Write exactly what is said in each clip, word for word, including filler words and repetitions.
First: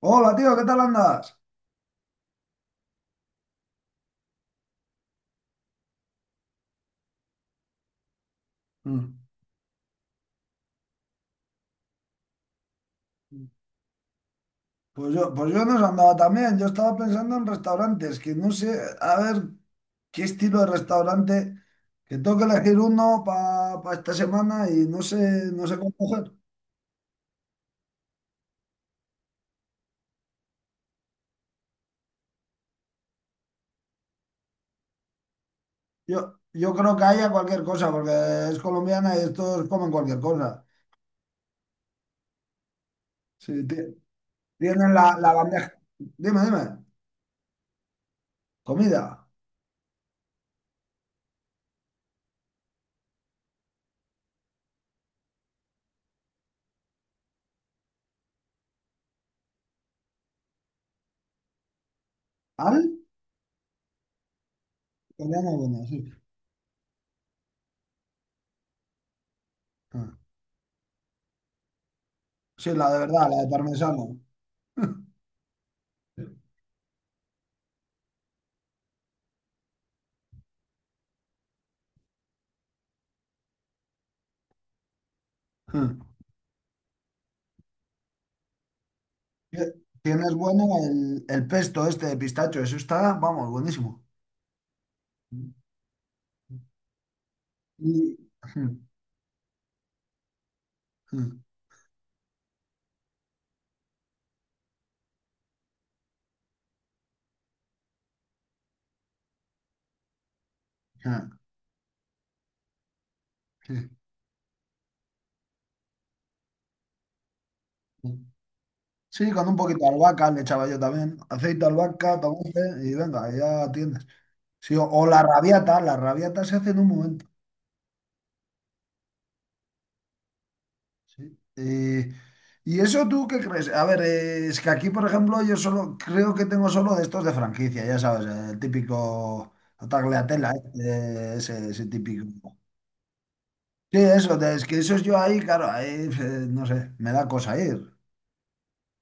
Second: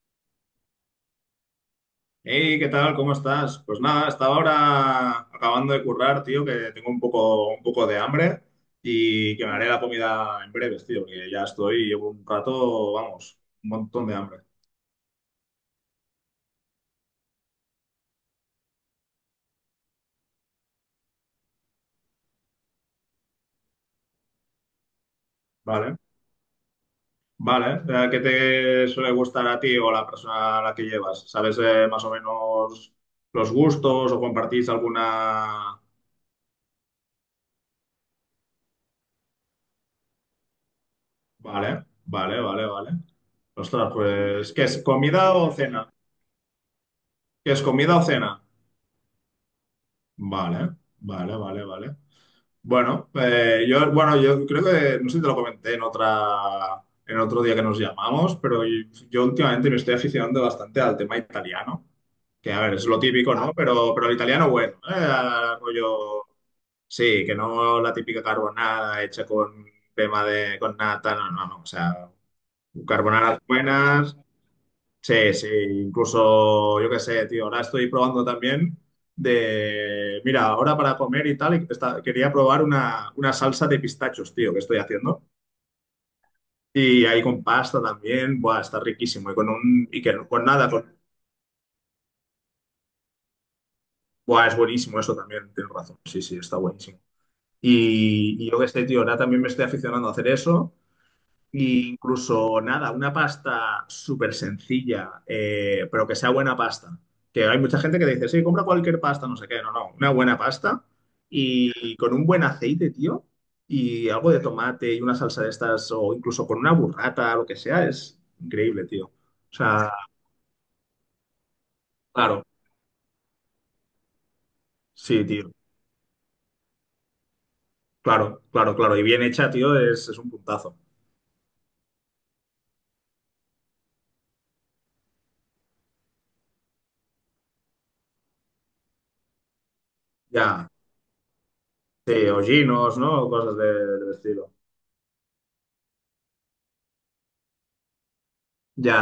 Hola, tío, ¿qué tal andas? Hey, ¿qué tal? ¿Cómo estás? Pues nada, estaba ahora acabando de currar, tío, que tengo un poco, un poco de hambre Mm. y que me haré la comida en breves, tío, porque ya estoy, llevo un rato, vamos, un montón de hambre. Pues yo, pues yo no os andaba también. Yo estaba pensando en restaurantes, que no sé, a ver qué estilo de restaurante, que tengo que elegir uno para esta semana y no sé, no sé cómo Vale, coger. vale. Eh, ¿Qué te suele gustar a ti o a la persona a la que llevas? ¿Sabes eh, más o menos los gustos o compartís alguna? Yo, yo creo que haya cualquier cosa, porque es colombiana y estos comen cualquier cosa. Vale, vale, vale, vale. Sí, ti- Ostras, pues, ¿qué es tienen la, la comida o bandeja. cena? Dime, dime. ¿Qué es comida o cena? Comida. Vale, vale, vale, vale. Bueno, eh, yo, bueno, yo creo que, no sé si te lo comenté en otra, en otro día que nos llamamos, pero yo, yo últimamente me estoy aficionando bastante al tema italiano, que a ver, ¿Al? es lo típico, ah, ¿no? Pero, pero el italiano bueno, Italiana eh, buena, sí. rollo, sí, que no la típica carbonada hecha con Ah. crema de, con nata, no, no, no, o sea, Sí, la de verdad, la carbonadas de parmesano. buenas, sí, sí, incluso, yo qué sé, tío, ahora estoy probando también de, mira, ahora para comer y tal, y esta- quería probar una, una salsa de pistachos, tío, que estoy haciendo. Y ahí con pasta también, buah, está riquísimo. Y con Tie- un, y que no- Tienes con bueno nada, con, el, el pesto este de pistacho, eso está, vamos, buenísimo. buah, es buenísimo eso también, tienes razón. Sí, sí, está buenísimo. Y- Y, y yo qué sé, tío, ahora también me estoy aficionando a hacer eso. Y incluso nada, una pasta súper sencilla, eh, pero que sea buena pasta. Que hay mucha gente que dice, sí, compra cualquier pasta, no sé qué. No, no, una buena pasta y con un buen aceite, tío, Sí, y algo de tomate y una salsa de estas, o incluso con una burrata, lo que sea, es increíble, tío. O sí, con un poquito de sea, albahaca le echaba yo también. Aceite, albahaca, claro, tomate y venga, ya tienes. Sí, o, o la sí, tío, rabiata, la rabiata se hace en un momento. claro, claro, claro. Y bien hecha, tío, es, es un puntazo. Sí. Eh, ¿y eso tú qué crees? A ver, eh, es que aquí, por ejemplo, yo solo creo que tengo solo de estos de franquicia, ya sabes, el típico tagliatella, Ya, este, ese, ese sí, típico. hollinos, ¿no? Cosas de- Sí, del eso, estilo. de- es que eso es yo ahí, claro, ahí, eh, no sé, me da cosa ir. Ya,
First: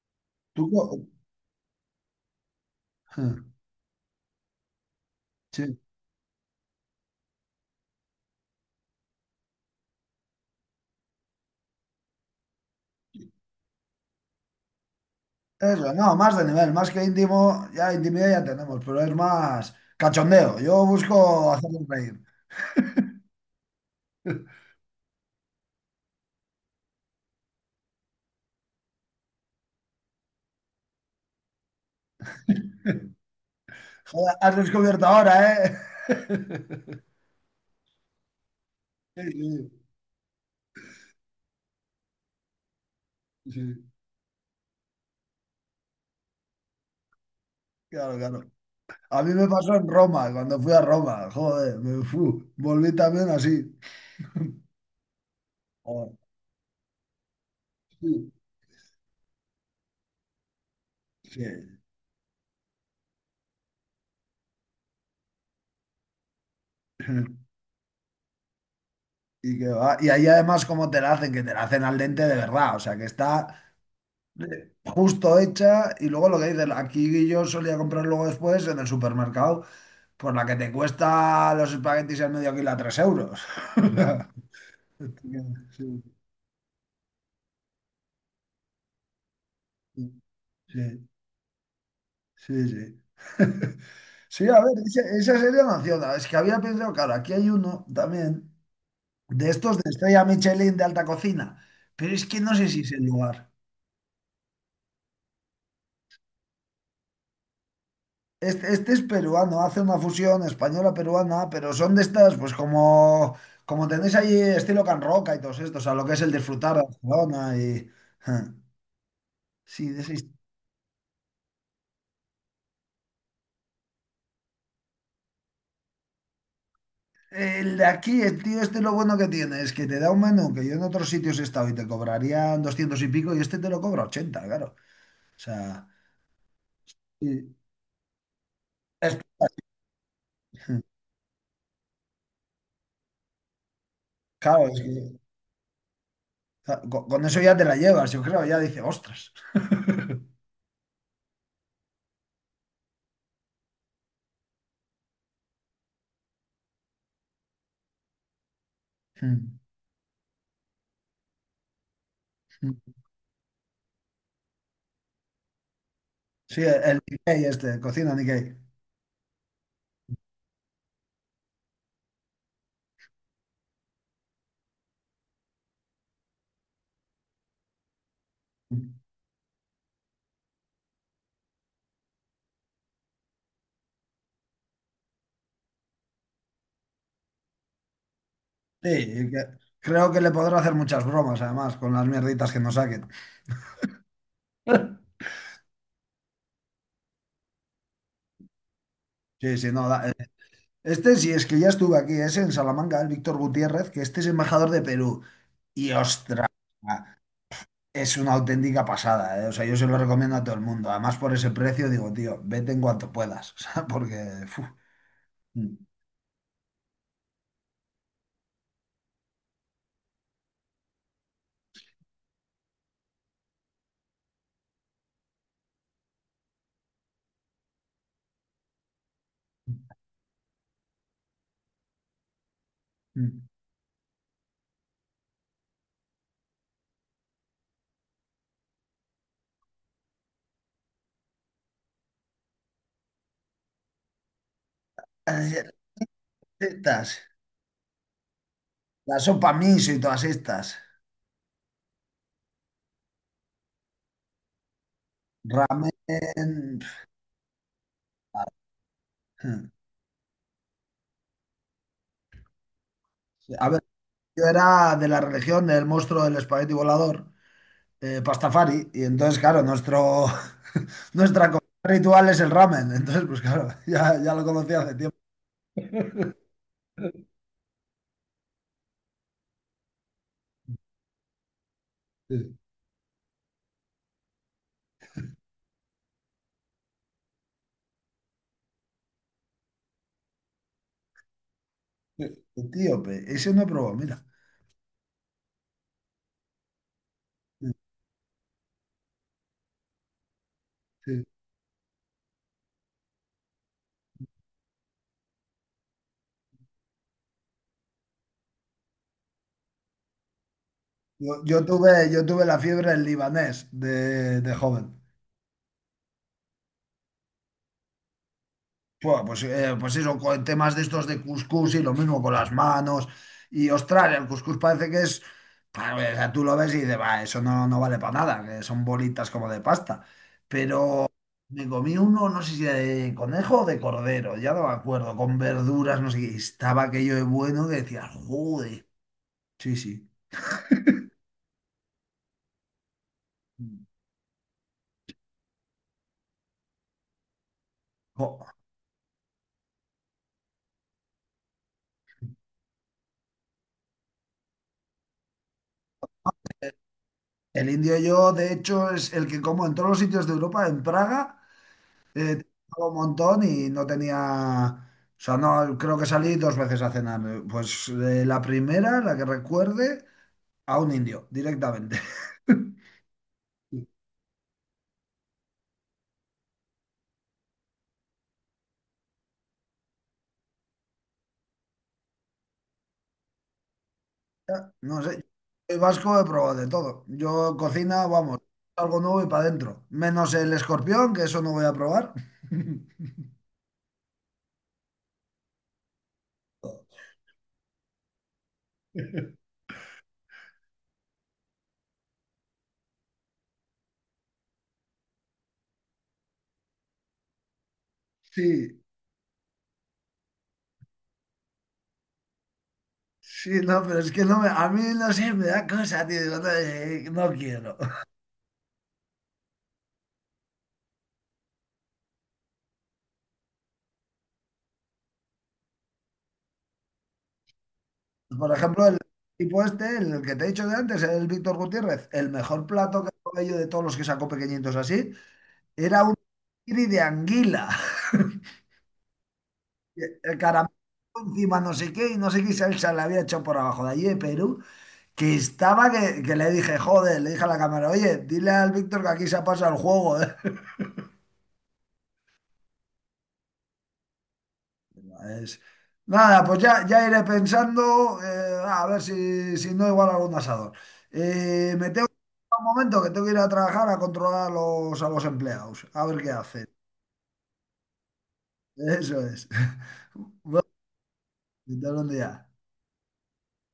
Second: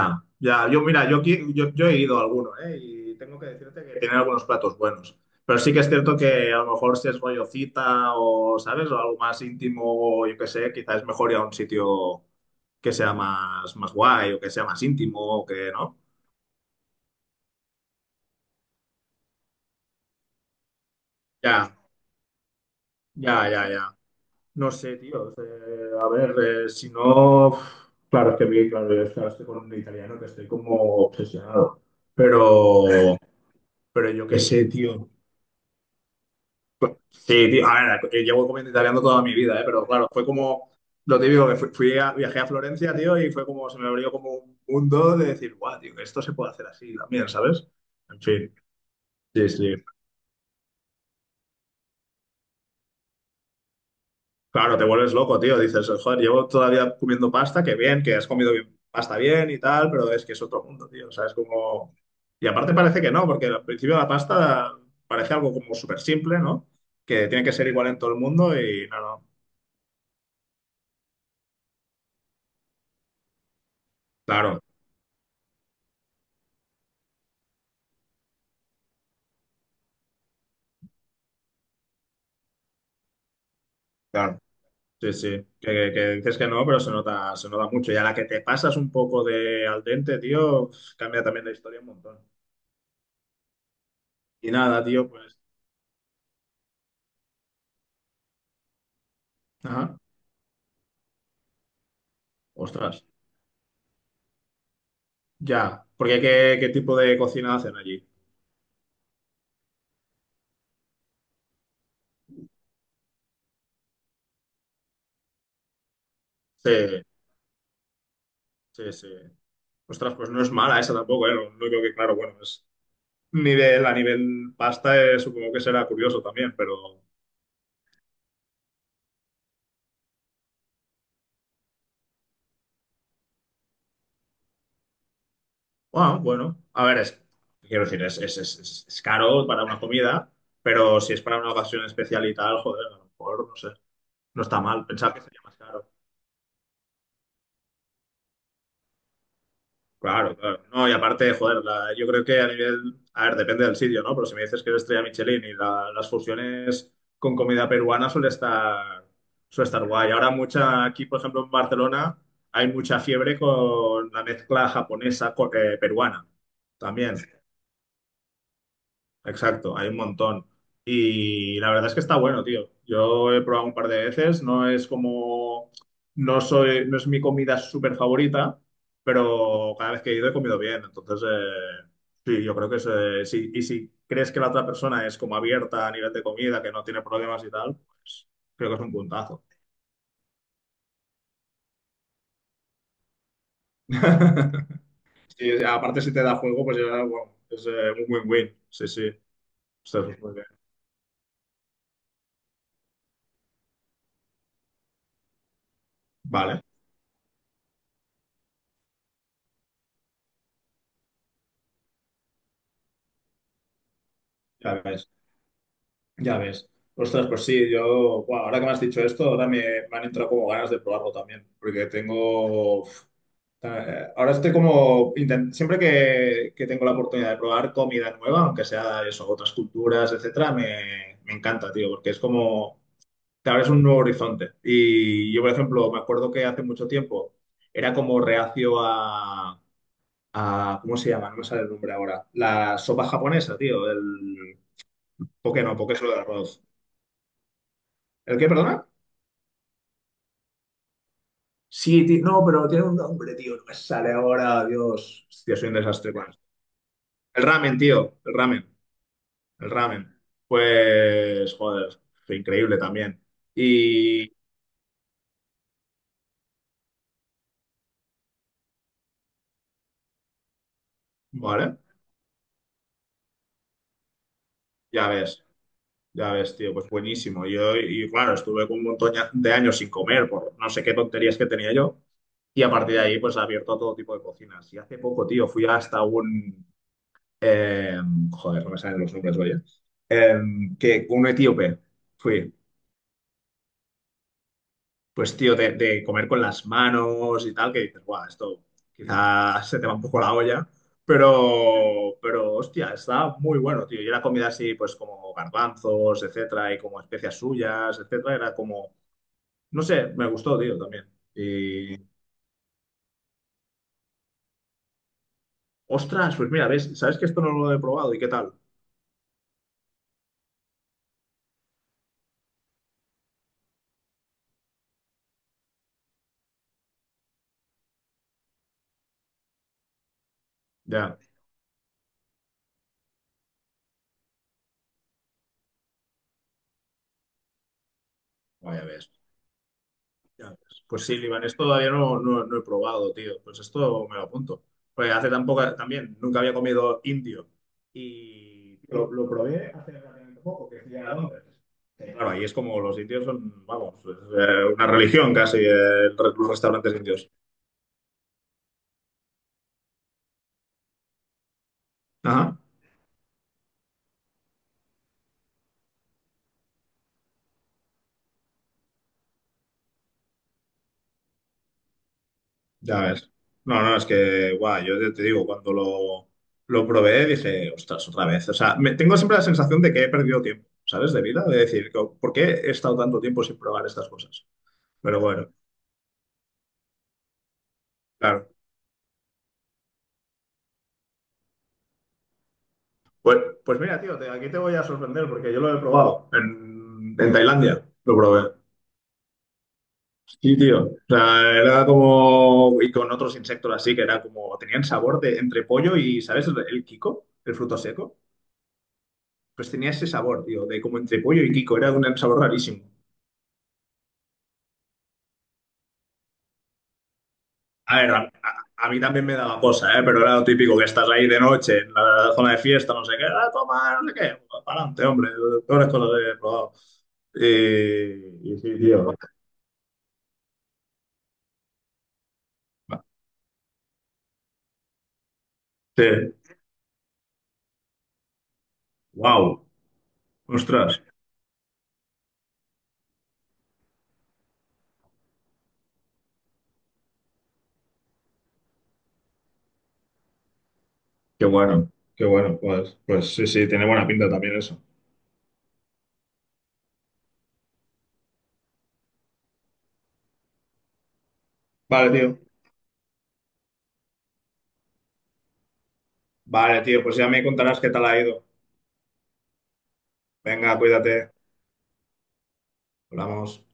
ya. Tú, Yo, co- mira, yo, aquí- yo, yo he ido a alguno, ¿eh? Y sí, tengo que decirte que tienen algunos platos buenos. Pero sí sí. que es cierto que a lo mejor si es rollo cita o, ¿sabes?, o algo más íntimo, o yo qué sé, quizás es mejor ir a un sitio que sea más, más guay o que sea más íntimo o que, Eso, ¿no? no, más de nivel, más que íntimo, ya intimidad ya tenemos, pero es más cachondeo. Yo busco Ya, hacerles reír. ya, ya, ya. No sé, tío. O sea, a ver, eh, si no, uf, claro, es que vi, claro, yo estaba- estoy con un italiano que estoy como obsesionado. Pero, pero yo Joder, qué has sé, descubierto tío. ahora, ¿eh? Sí, tío, a ver, eh, llevo comiendo italiano toda mi vida, ¿eh? Sí, Pero claro, fue como lo típico que fui, fui a- viajé a Florencia, tío, y fue sí, sí, como, se me abrió como un mundo de decir, guau, tío, que esto se puede hacer así también, ¿sabes? claro, En claro. fin, A mí me sí, pasó sí. en Roma, cuando fui a Roma, joder, me fu, volví también así. Claro, te vuelves loco, tío, dices, Joder, joder, llevo todavía comiendo pasta, que bien, que has sí, comido bien, pasta bien y tal, pero es que es otro mundo, tío, o sea, es sí. como. Y aparte parece que no, porque al principio la pasta parece algo como súper simple, ¿no? Que tiene que ser igual en todo el mundo y no, no, Y, que va. Y ahí además como te la hacen, que te la hacen al dente de verdad, o sea que está claro. eh, justo hecha, y luego lo que dices, aquí yo solía comprar luego después en el supermercado, pues la que te cuesta los espaguetis al medio kilo a tres euros. Claro. Sí, sí, que, que- que Sí, dices que no, pero se nota, se nota mucho. Y a la que te pasas un poco de al dente, tío, sí, cambia también la historia un montón. sí, sí. Sí, Y a ver, nada, esa, tío, pues. esa serie nació, es que había pensado, claro, aquí hay uno también de estos de Ajá. estrella Michelin de alta cocina, pero es que no sé si es Ostras, el lugar. ya. Porque qué, qué, tipo de cocina hacen allí. Este, este es peruano, hace una fusión española-peruana, pero son de estas, pues como, como tenéis ahí estilo Can Roca y todos estos, a lo que es el disfrutar de Sí, Barcelona y... Ja, sí, sí. sí, de ese Ostras, pues no est- es mala esa tampoco, ¿eh? Lo único que, claro, bueno, es nivel, a nivel pasta, eh, supongo que será curioso también, pero. el de aquí. El tío, este lo bueno que tiene es que te da un menú que yo en otros sitios he estado y te cobrarían doscientos y pico y este te lo cobra ochenta, claro. O sea, Bueno, bueno. A ver, es, y quiero decir, es, es, es, es es es- caro para una comida, pero si es para una ocasión especial y tal, joder, a lo mejor, no sé. No está claro, es mal, pensaba que que sería más caro. claro, con, con eso ya te la llevas, yo creo, ya dice, ostras. Claro, claro. No, y aparte, joder, la- yo creo que a nivel, a ver, depende del sitio, ¿no? Pero si me dices que es estrella Michelin y la- las fusiones con comida peruana suele estar, suele estar guay. Ahora mucha, aquí, por ejemplo, en Barcelona hay mucha fiebre con la mezcla japonesa con, eh, peruana Sí, el también. Nikkei este, cocina Nikkei. Exacto, hay un montón. Y la verdad es que está bueno, tío. Yo he probado un par de veces, no es como, no soy, no es mi comida súper favorita, pero cada vez que he ido he comido bien. Entonces, eh, sí, yo creo que es, eh, sí. Y si crees que la otra persona es como abierta a nivel de comida, que no tiene problemas y tal, pues creo que es un Sí, puntazo. que- creo que le podrá hacer muchas bromas, además, con las mierditas que nos saquen. Sí, aparte si te da juego, pues ya, bueno, es eh, un win-win. Sí, sí. Sí, sí, no. da- eh, Entonces, muy bien. Este sí, es que ya estuve aquí, ese en Salamanca, el Víctor Gutiérrez, que este es embajador de Perú. Y ostras, Vale, es una auténtica pasada, ¿eh? O sea, yo se lo recomiendo a todo el mundo. Además, por ese precio, digo, tío, vete en cuanto puedas. O sea, porque. Fu, ya ves. mm, Ya ves. Ostras, pues sí, yo, buah, ahora que me has dicho esto, ahora me, me han entrado como ganas de probarlo también, porque tengo, uf, eh, ahora estoy como, intent- siempre que, que tengo la oportunidad de probar comida nueva, aunque sea eso, otras culturas, etcétera, me, me encanta, tío, porque es como, mm. te abres un nuevo horizonte. Y yo, por ejemplo, me acuerdo que hace mucho tiempo era como reacio a, a- ¿cómo se llama? No me sale el nombre ahora. La sopa japonesa, tío, el poke Las no, poke solo de arroz. Estas, ¿El qué, perdona? la sopa miso y todas estas. Sí, ti- no, pero tiene un nombre, tío. No me sale ahora, Dios. Hostia, soy un Ramen. desastre con esto. El ramen, tío. El ramen. pf, El ramen. Pues, joder, fue increíble también. A ver, Y, yo era de la religión del monstruo del espagueti volador. eh, Pastafari, y entonces, claro, nuestro, nuestra comida vale, ritual es el ramen, entonces, pues claro, ya, ya lo conocí hace ya tiempo. ves, ya ves, tío, pues buenísimo. Yo, y claro, estuve con un montón de años sin comer por no sé qué tonterías que tenía yo. Sí, Y a partir de ahí, pues, abierto a todo tipo de cocinas. Y hace poco, tío, fui hasta un, em, joder, no me salen los nombres, oye. Em, que un etíope sí. fui Etíope, ese no he probado, mira. pues tío, de, de comer con las manos y tal, Sí, que dices, guau, esto quizás se te va un poco la olla, sí. pero, pero hostia, está muy bueno, tío. Y era comida así, pues como garbanzos, etcétera, y como especias suyas, etcétera, era como, no sé, me gustó, tío, también. Yo, yo Y, tuve, yo tuve la fiebre del libanés de, de joven. ostras, pues mira, ves, ¿sabes que esto no lo he probado? ¿Y qué tal? Pua, Pues, eh, pues eso, con temas de estos de cuscús y lo mismo con las manos. Y ostras, el cuscús parece que es. pa, O sea, tú lo ves y dices, va, eso no, no vale para nada, que son bolitas como de pasta. Pero Ya, me comí uno, no sé si de conejo o de cordero, ya no me acuerdo, con verduras, no sé qué. Y estaba aquello de bueno que decía, vaya, joder. ves. Sí, sí. Ya ves. Pues sí, libanés todavía no, no, no he probado, tío. Pues esto me lo apunto. Porque hace tampoco, también, nunca había comido indio. Jo. Y lo, lo probé hace relativamente poco, que fui a Londres. Eh, Claro, ahí es como los indios son, vamos, es, eh, una religión casi, eh, el re- los restaurantes indios. El indio yo, de hecho, es el que como en todos los sitios de Europa, en Praga. Eh, Ajá, Trabajaba un montón y no tenía, o sea, no, creo que salí dos veces a cenar. Pues eh, la primera, la que recuerde, a un indio, directamente. ya ves. No, no, es que, guau, yo te te digo, cuando lo, lo probé dije, ostras, otra vez. O sea, me, tengo siempre la sensación de que he perdido tiempo, ¿sabes? De vida, de decir, co- ¿por qué he estado tanto tiempo sin probar estas cosas? Ya, no sé, Pero bueno, el vasco he probado de todo. Yo cocina, vamos, claro. algo nuevo y para adentro. Menos el escorpión, que eso no voy a probar. Pues, pues mira, tío, te- aquí te voy a sorprender porque yo lo he probado en, en, Tailandia. Lo probé. Sí, tío. O sea, era como. Y con otros insectos así, que era como. Tenían sabor de entre pollo y, ¿sabes?, El, el kiko, el fruto seco. Sí, Pues tenía ese sabor, tío, de como entre pollo y kiko. Era un sabor rarísimo. sí, no, pero es que no me, a mí no sé, me da cosa, tío. Digo, no, eh, no quiero. A ver, a, a- a mí también me daba cosa, ¿eh? Pero era lo típico, que estás ahí de noche en la zona de fiesta, no sé qué. Ah, toma, no sé qué. Para adelante, hombre. Peores cosas he probado. Pues, por Y, y sí, ejemplo, el tío. tipo este, el que te he dicho de antes, el Víctor Gutiérrez, el mejor plato que probé yo de todos los que sacó pequeñitos así, era Sí, un nigiri de anguila. wow, El caramelo ostras, encima no sé qué y no sé qué salsa le había hecho por abajo de allí de Perú, que estaba que, que, le dije, joder, le dije a la cámara, oye, dile al Víctor que aquí se ha pasado el juego, eh". qué bueno, qué bueno, pues, pues sí, sí, tiene buena pinta también eso. Es- Nada, pues ya, ya iré pensando, eh, a ver si, si no igual algún asador. Eh, me tengo Vale, que ir tío, un momento que tengo que ir a trabajar a controlar a los, a los empleados, a ver qué hacen. vale, tío, pues ya me contarás qué tal ha ido. Eso es. Bueno, Venga, cuídate, hasta un día. hablamos.